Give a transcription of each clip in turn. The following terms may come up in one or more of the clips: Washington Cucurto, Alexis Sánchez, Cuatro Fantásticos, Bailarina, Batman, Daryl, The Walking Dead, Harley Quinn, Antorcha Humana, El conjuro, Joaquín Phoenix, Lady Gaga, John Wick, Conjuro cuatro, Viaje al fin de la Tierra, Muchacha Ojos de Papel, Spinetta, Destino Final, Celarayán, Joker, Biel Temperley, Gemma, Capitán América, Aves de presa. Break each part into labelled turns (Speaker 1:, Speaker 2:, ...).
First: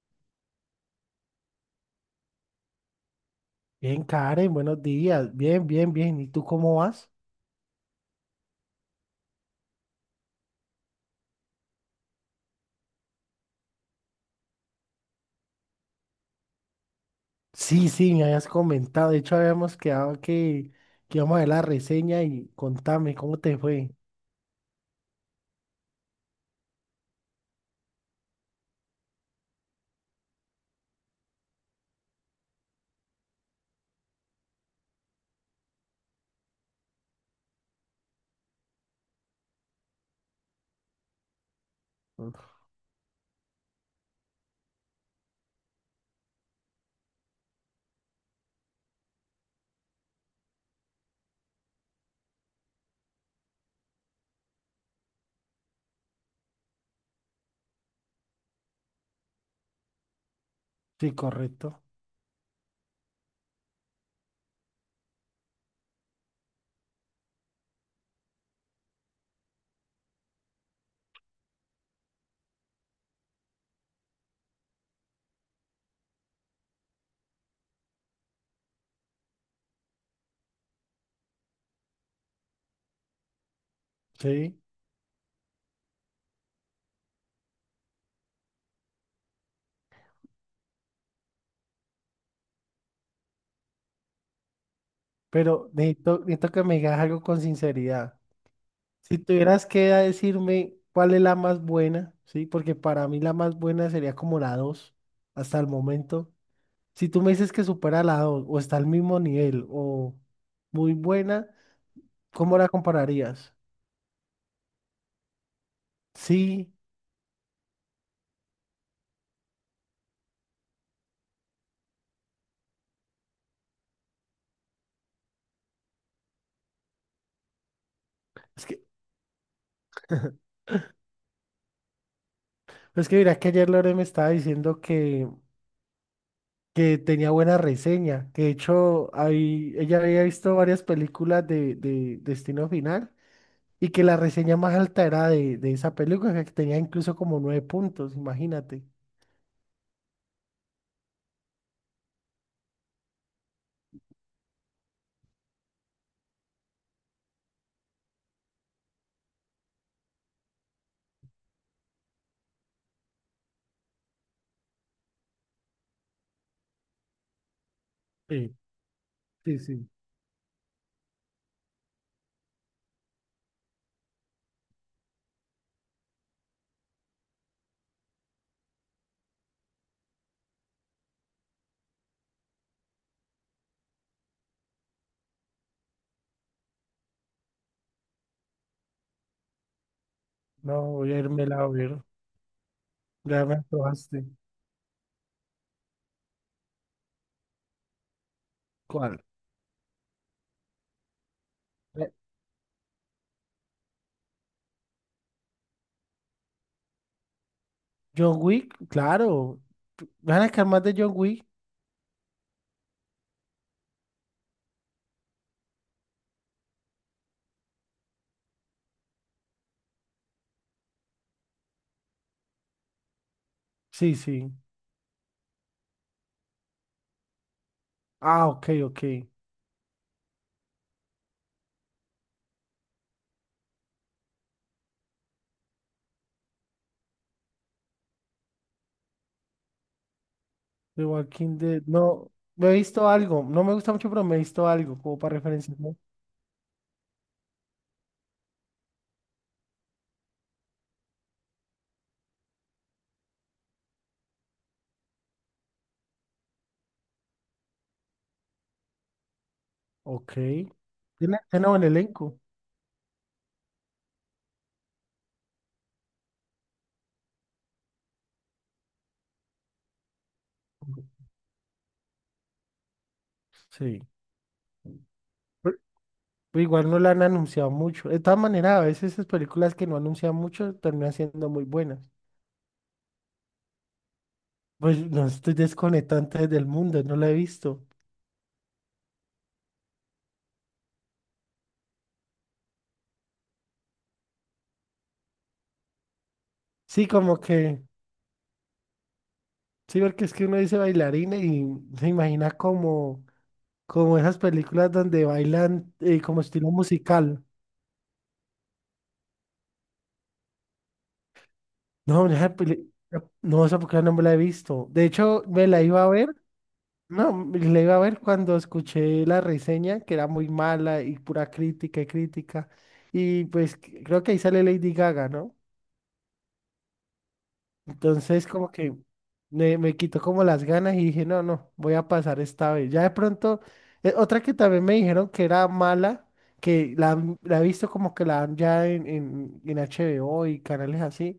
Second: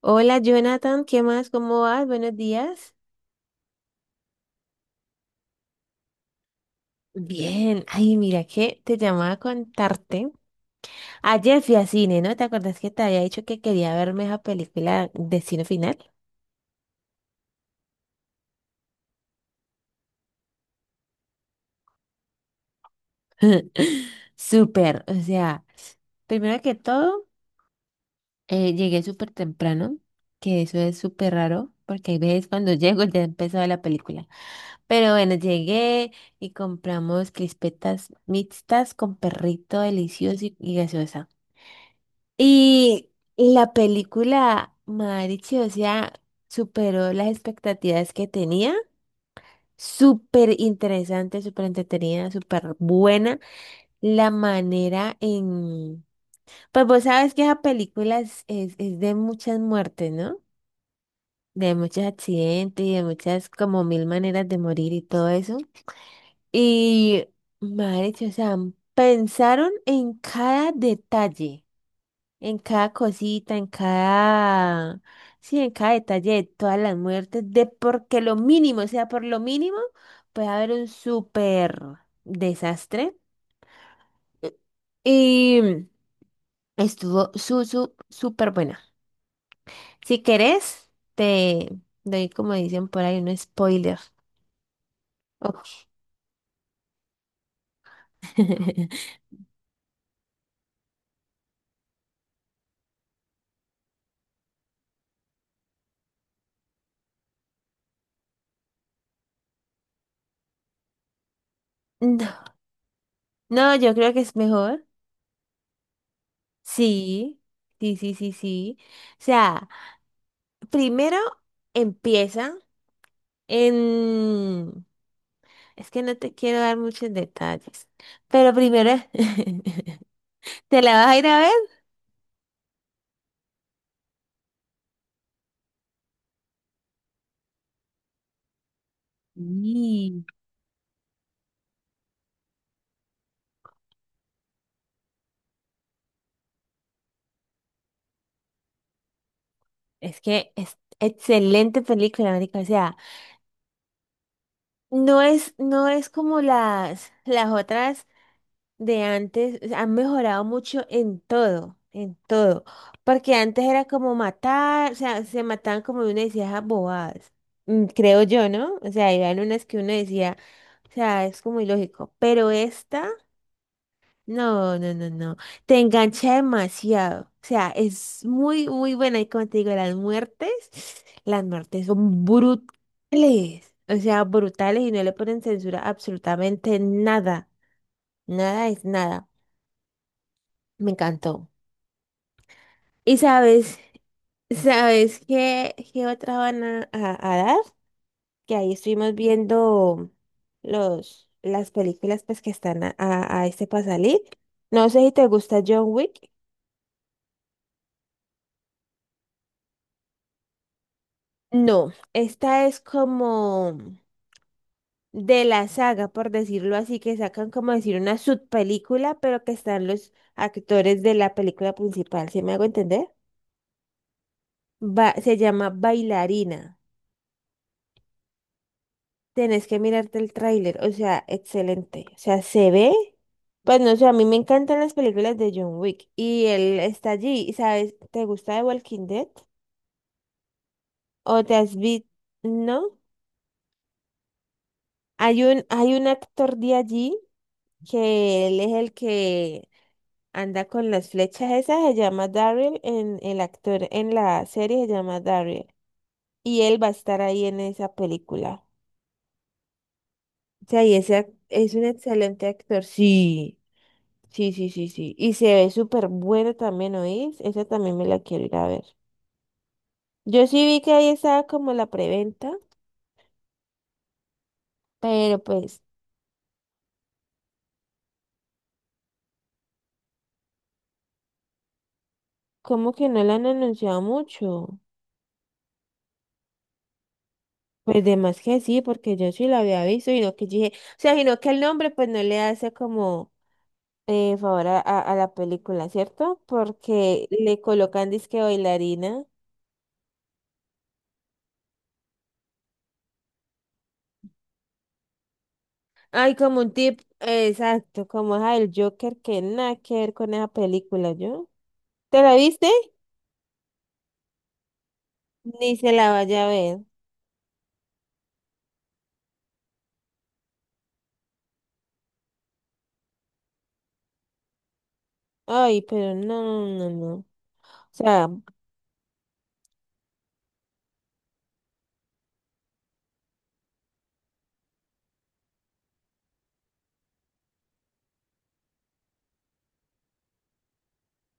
Speaker 1: Hola Jonathan, ¿qué más? ¿Cómo vas? Buenos días.
Speaker 2: Bien, Karen, buenos días. Bien, bien, bien. ¿Y tú cómo vas?
Speaker 1: Bien, ay, mira que te llamaba a contarte. Ayer fui a cine, ¿no? ¿Te acuerdas que te había dicho que quería verme esa película Destino Final?
Speaker 2: Sí, sí, me habías comentado. De hecho, habíamos quedado que íbamos a ver la reseña y contame cómo te fue.
Speaker 1: Súper, o sea, primero que todo, llegué súper temprano, que eso es súper raro, porque hay veces cuando llego ya empezó la película. Pero bueno, llegué y compramos crispetas mixtas con perrito delicioso y gaseosa.
Speaker 2: Uf.
Speaker 1: Y la película, Marichi, o sea, superó las expectativas que tenía. Súper interesante, súper entretenida, súper buena. La manera en... Pues vos sabes que esa película es de muchas muertes, ¿no?
Speaker 2: Sí,
Speaker 1: De
Speaker 2: correcto.
Speaker 1: muchos accidentes y de muchas, como mil maneras de morir y todo eso. Y, Marichi, o sea, pensaron en cada detalle. En cada cosita, en cada, sí, en cada detalle de todas las muertes, de porque lo mínimo, o sea, por lo mínimo, puede haber un súper desastre.
Speaker 2: Sí.
Speaker 1: Y estuvo súper buena. Si querés, te doy, como dicen por ahí, un spoiler.
Speaker 2: Pero
Speaker 1: Ok.
Speaker 2: necesito, necesito que me digas algo con sinceridad. Si tuvieras que decirme cuál es la más buena, ¿sí? Porque para mí la más buena sería como la 2 hasta el momento. Si tú me dices que supera la 2 o está al mismo nivel o muy buena,
Speaker 1: No,
Speaker 2: ¿cómo la compararías?
Speaker 1: no, yo creo que es mejor.
Speaker 2: Sí,
Speaker 1: Sí, sí, sí, sí, sí. O sea, primero empieza en... Es que no te quiero dar muchos detalles. Pero
Speaker 2: es que,
Speaker 1: primero, ¿te la vas a ir a ver?
Speaker 2: es que mira que ayer Lore me estaba diciendo que tenía buena reseña, que de hecho ahí ella había
Speaker 1: Sí.
Speaker 2: visto varias películas de Destino Final y que la reseña más alta era de esa película, que tenía incluso como nueve puntos, imagínate.
Speaker 1: Es que es excelente película, marica. O sea, no es como las otras de antes. O sea, han mejorado mucho en todo, en todo. Porque antes era como matar, o sea, se mataban como uno decía esas bobadas. Creo yo,
Speaker 2: Sí,
Speaker 1: ¿no? O sea, eran
Speaker 2: sí,
Speaker 1: unas que
Speaker 2: sí.
Speaker 1: uno decía, o sea, es como ilógico. Pero esta. No, no, no, no. Te engancha demasiado. O sea, es muy, muy buena. Y como te digo, las muertes son brutales. O sea, brutales y no le ponen censura a absolutamente nada. Nada es nada.
Speaker 2: No,
Speaker 1: Me
Speaker 2: voy a irme
Speaker 1: encantó.
Speaker 2: a ver,
Speaker 1: Y
Speaker 2: ya me
Speaker 1: sabes,
Speaker 2: antojaste.
Speaker 1: ¿sabes qué, qué otra van a dar? Que ahí estuvimos
Speaker 2: ¿Cuál?
Speaker 1: viendo las
Speaker 2: Eh,
Speaker 1: películas pues, que están a este pasalí. No sé si te gusta John Wick.
Speaker 2: John Wick, claro. ¿Van a sacar más de John Wick?
Speaker 1: No, esta es como de la saga, por decirlo así, que sacan como decir una subpelícula, pero que están los actores de la película principal. ¿Sí me hago entender?
Speaker 2: Sí, sí.
Speaker 1: Va, se llama Bailarina.
Speaker 2: Ah, ok, ok.
Speaker 1: Tenés que mirarte el tráiler, o sea, excelente. O sea, se ve. Pues no sé, a mí me encantan las películas de John Wick y él está allí, y ¿sabes? ¿Te gusta The Walking Dead?
Speaker 2: The
Speaker 1: ¿O te
Speaker 2: Walking
Speaker 1: has
Speaker 2: Dead.
Speaker 1: visto?
Speaker 2: No, me he
Speaker 1: ¿No?
Speaker 2: visto algo. No me gusta mucho, pero me he visto algo como para referencia,
Speaker 1: Hay
Speaker 2: ¿no?
Speaker 1: un actor de allí que él es el que anda con las flechas esas, se llama Daryl, en el actor en la serie se llama Daryl. Y él va a estar ahí en esa película.
Speaker 2: Ok.
Speaker 1: O sea, y
Speaker 2: Tiene, tiene
Speaker 1: es
Speaker 2: buen
Speaker 1: un
Speaker 2: elenco.
Speaker 1: excelente actor. Sí, sí, sí, sí, sí. Y se ve súper bueno también, ¿oís? Esa también me la quiero ir a ver. Yo sí vi que ahí estaba como la preventa,
Speaker 2: Sí.
Speaker 1: pero
Speaker 2: Pero
Speaker 1: pues,
Speaker 2: pero igual no la han anunciado mucho. De todas maneras, a veces esas películas que no anuncian mucho terminan siendo muy buenas.
Speaker 1: como que no la han anunciado mucho.
Speaker 2: Pues no estoy desconectante del mundo, no la he visto.
Speaker 1: Pues de más que sí, porque yo sí la había visto, y no que yo dije, o sea, sino que el nombre pues no le hace como favor a la película, ¿cierto?
Speaker 2: Sí,
Speaker 1: Porque
Speaker 2: como
Speaker 1: le
Speaker 2: que,
Speaker 1: colocan disque bailarina.
Speaker 2: sí, porque es que uno dice bailarina y se imagina como, como esas películas donde bailan
Speaker 1: Ay,
Speaker 2: como
Speaker 1: como
Speaker 2: estilo
Speaker 1: un tip,
Speaker 2: musical.
Speaker 1: exacto, como es el Joker, que nada que ver con esa película, ¿yo? ¿Te
Speaker 2: No, no,
Speaker 1: la viste?
Speaker 2: no, esa película no me la he visto. De hecho, me
Speaker 1: Ni
Speaker 2: la
Speaker 1: se
Speaker 2: iba a
Speaker 1: la
Speaker 2: ver.
Speaker 1: vaya a ver.
Speaker 2: No, me la iba a ver cuando escuché la reseña, que era muy mala y pura crítica y crítica. Y pues creo que ahí sale Lady Gaga, ¿no?
Speaker 1: Ay, pero no, no, no, no. O sea,
Speaker 2: Entonces como que me quitó como las ganas y dije, no, no, voy a pasar esta vez. Ya de pronto, otra que también me dijeron que era mala, la he visto como que la dan ya en, en HBO y canales así,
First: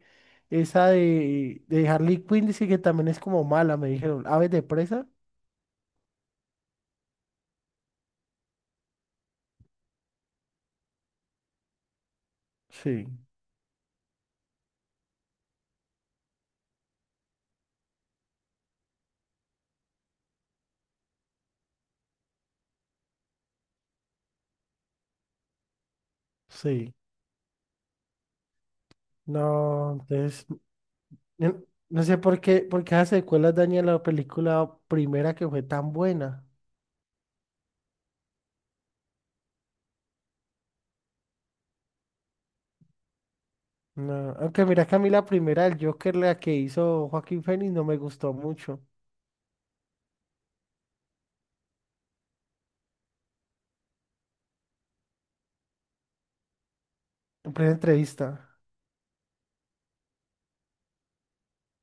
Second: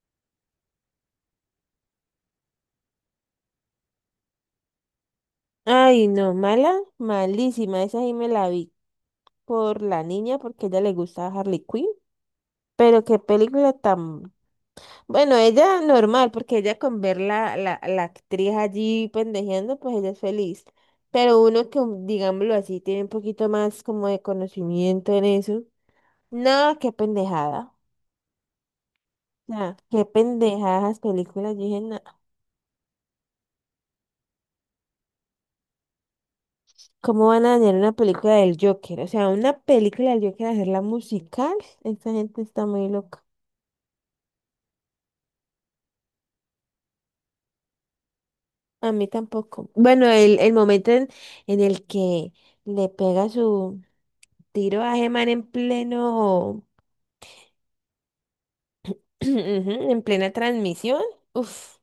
Speaker 2: esa de Harley Quinn dice que también es como mala, me dijeron, Aves de presa.
Speaker 1: ay, no, mala, malísima. Esa sí me la vi por la niña porque a ella le gustaba Harley Quinn. Pero
Speaker 2: Sí,
Speaker 1: qué película tan. Bueno, ella normal, porque ella con ver la actriz allí pendejeando, pues ella es feliz. Pero uno que, digámoslo así, tiene un poquito más como de conocimiento en eso. No, qué
Speaker 2: sí.
Speaker 1: pendejada. No,
Speaker 2: No,
Speaker 1: qué
Speaker 2: entonces,
Speaker 1: pendejadas películas.
Speaker 2: yo
Speaker 1: Yo dije, no,
Speaker 2: no sé por qué esas secuelas dañan la película primera que fue tan buena.
Speaker 1: ¿cómo van a dañar una película del Joker? O sea, una película del Joker, hacerla musical. Esta gente está muy loca.
Speaker 2: No, aunque mira que a mí la primera del Joker, la que hizo Joaquín Phoenix, no me gustó mucho.
Speaker 1: A mí tampoco. Bueno, el momento en el que le pega su tiro a Gemma en pleno.
Speaker 2: En plena entrevista.
Speaker 1: Ujú, en plena transmisión. Uf.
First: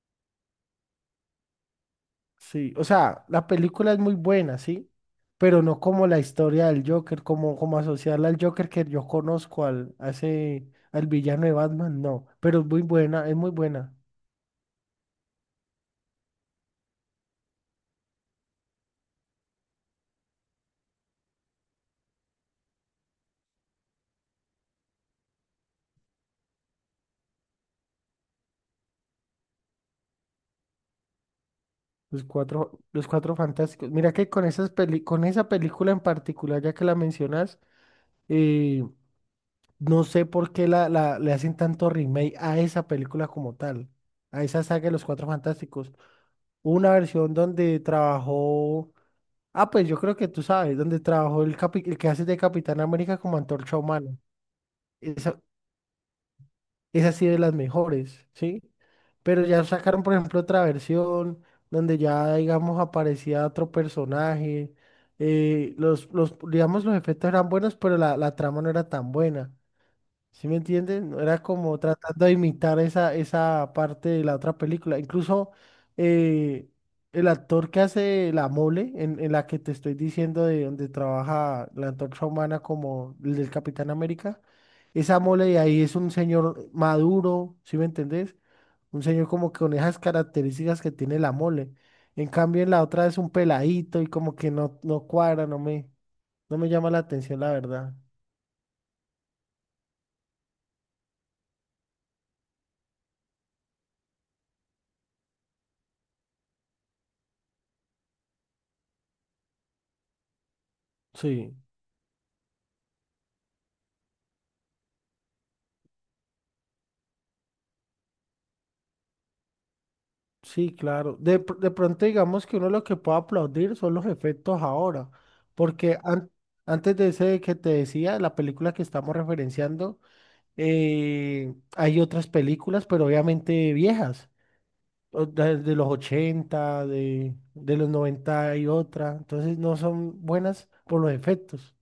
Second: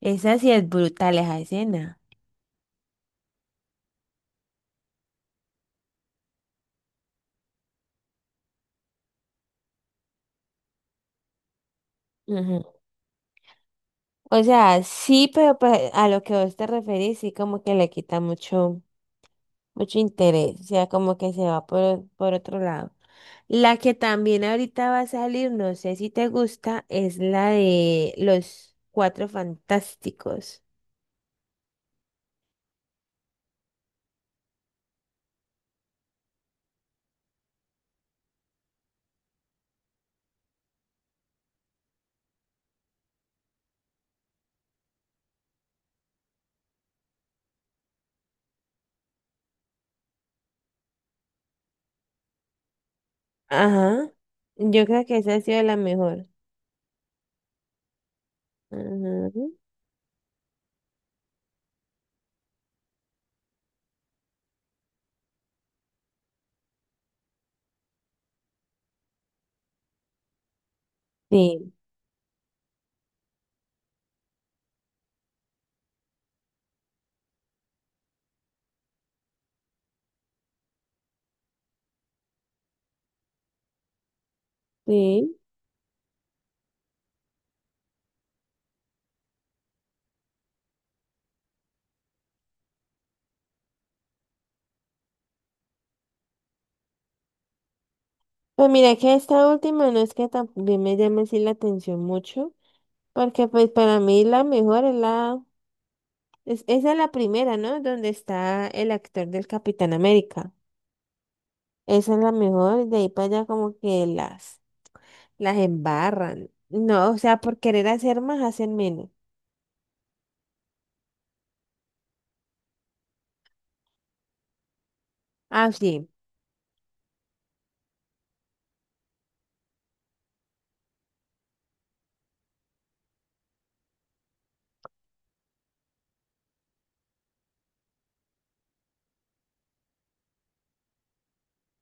Speaker 1: Esa sí es brutal, esa escena.
Speaker 2: Sí, o sea, la película es muy buena, sí, pero no como la historia del Joker, como, como asociarla al Joker que yo conozco al, a al villano de Batman, no. Pero es
Speaker 1: Ujú.
Speaker 2: muy buena, es muy buena.
Speaker 1: O sea, sí, pero pues, a lo que vos te referís, sí como que le quita mucho, mucho interés. O sea, como que se va por otro lado. La que también ahorita va a salir, no sé si te gusta, es la de los Cuatro Fantásticos.
Speaker 2: Los cuatro fantásticos. Mira que con con esa película en particular, ya que la mencionas, eh, no sé por qué le hacen tanto remake a esa película como tal, a esa saga de los Cuatro Fantásticos. Hubo una versión donde trabajó, ah, pues yo creo que tú sabes, donde trabajó el que hace de Capitán América como Antorcha
Speaker 1: Ajá.
Speaker 2: Humana.
Speaker 1: Yo creo que esa ha
Speaker 2: Esa,
Speaker 1: sido la mejor.
Speaker 2: esa sí de las mejores, ¿sí?
Speaker 1: Ajá.
Speaker 2: Pero ya sacaron, por ejemplo, otra versión donde ya, digamos, aparecía otro personaje. Eh, los, digamos, los efectos eran buenos, pero la trama no era tan buena. ¿Sí me entienden? Era
Speaker 1: Sí,
Speaker 2: como tratando de imitar esa, esa parte de la otra película. Incluso eh, el actor que hace la mole, en la que te estoy diciendo de donde trabaja la antorcha humana como el del Capitán América, esa
Speaker 1: sí.
Speaker 2: mole de ahí es un señor maduro, ¿sí me entendés? Un señor como que con esas características que tiene la mole. En cambio, en la otra es un peladito y como que no, no cuadra, no me, no me llama la atención, la verdad.
Speaker 1: Pues mira que esta última no es que también me llame así la atención mucho, porque pues para mí la mejor es es, esa es la primera, ¿no? Donde está el actor del Capitán América.
Speaker 2: Sí.
Speaker 1: Esa es la mejor, y de ahí para allá como que las embarran. No, o sea, por querer hacer más, hacen menos.
Speaker 2: Sí, claro. De pronto digamos que uno lo que puede aplaudir son los efectos ahora,
Speaker 1: Ah, sí,
Speaker 2: porque antes de ese que te decía, la película que estamos referenciando, hay otras películas, pero obviamente viejas, o de los 80, de los 90 y otra, entonces no son buenas por los efectos.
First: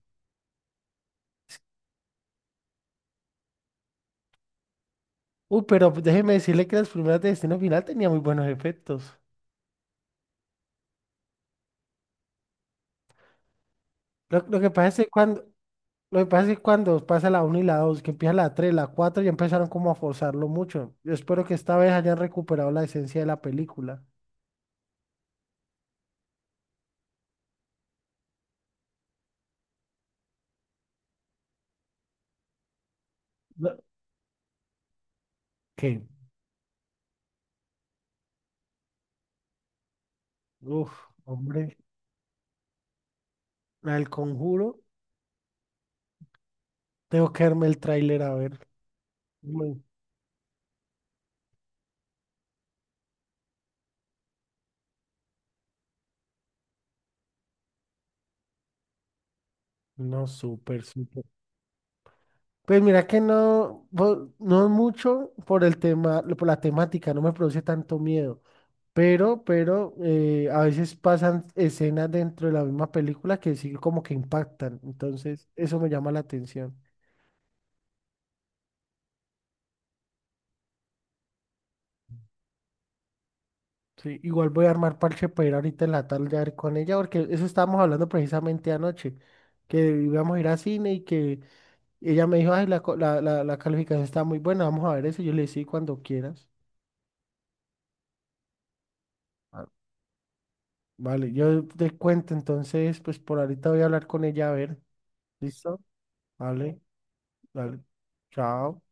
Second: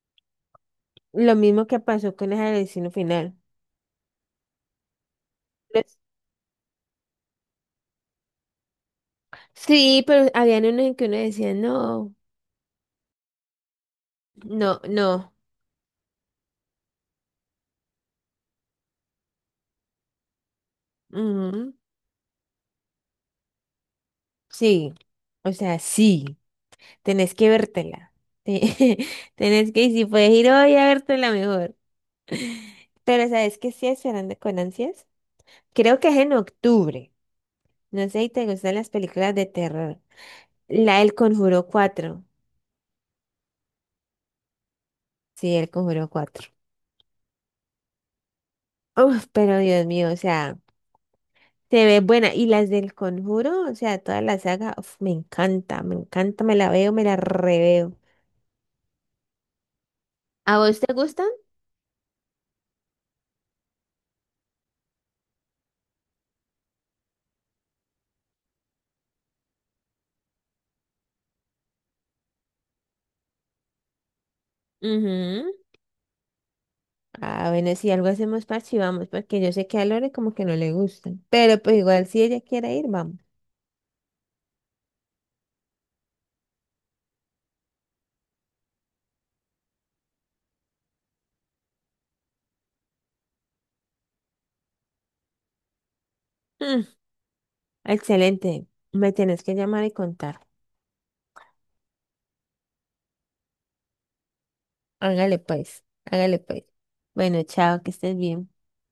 Speaker 1: lo mismo que pasó con el destino final.
Speaker 2: Uy, pero
Speaker 1: Pues,
Speaker 2: déjeme decirle que las primeras de Destino Final tenían muy buenos efectos.
Speaker 1: sí, pero habían unos en que uno decía, no,
Speaker 2: Lo, lo que
Speaker 1: no,
Speaker 2: pasa es que
Speaker 1: no,
Speaker 2: cuando, Lo que pasa es que cuando pasa la uno y la 2 que empieza la 3 la 4 ya empezaron como a forzarlo mucho. Yo espero que
Speaker 1: ujú,
Speaker 2: esta vez hayan recuperado la esencia de la película.
Speaker 1: sí, o sea, sí. Tenés que vértela. Te- Tenés que, y si puedes ir hoy a vértela mejor. Pero ¿sabes qué
Speaker 2: No.
Speaker 1: estoy esperando con ansias? Creo
Speaker 2: Que,
Speaker 1: que es en octubre. No sé si te gustan las películas de terror.
Speaker 2: uf,
Speaker 1: La del Conjuro
Speaker 2: hombre,
Speaker 1: cuatro.
Speaker 2: al conjuro,
Speaker 1: Sí, el Conjuro cuatro.
Speaker 2: tengo que verme el tráiler a ver.
Speaker 1: Uf, pero
Speaker 2: Uy.
Speaker 1: Dios mío, o sea, se ve buena. Y las del Conjuro, o sea, toda la saga, uf, me encanta, me encanta, me la veo, me la reveo.
Speaker 2: No,
Speaker 1: ¿A vos
Speaker 2: súper,
Speaker 1: te
Speaker 2: súper.
Speaker 1: gustan?
Speaker 2: Pues mira que no, no es mucho por el tema, por la temática, no me produce tanto miedo. Pero a veces pasan escenas dentro de la misma película que sí como que impactan. Entonces,
Speaker 1: Ujú.
Speaker 2: eso me llama la atención.
Speaker 1: Ah, bueno, si algo hacemos parche, vamos, porque yo sé que a Lore como que no le gusta. Pero pues igual si ella quiere ir, vamos.
Speaker 2: Sí, igual voy a armar parche para ir ahorita en la tarde a ver con ella, porque eso estábamos hablando precisamente anoche, que íbamos a ir a cine y que ella me dijo, ay, la, la, la calificación está muy buena, vamos a ver eso. Yo le dije, sí, cuando quieras.
Speaker 1: Mm, excelente. Me tienes que
Speaker 2: Ah,
Speaker 1: llamar y contar.
Speaker 2: vale, yo te cuento, entonces, pues por ahorita voy a hablar con ella, a ver,
Speaker 1: Hágale
Speaker 2: ¿listo?
Speaker 1: pues, hágale pues.
Speaker 2: Vale,
Speaker 1: Bueno,
Speaker 2: dale,
Speaker 1: chao, que estés bien.
Speaker 2: chao.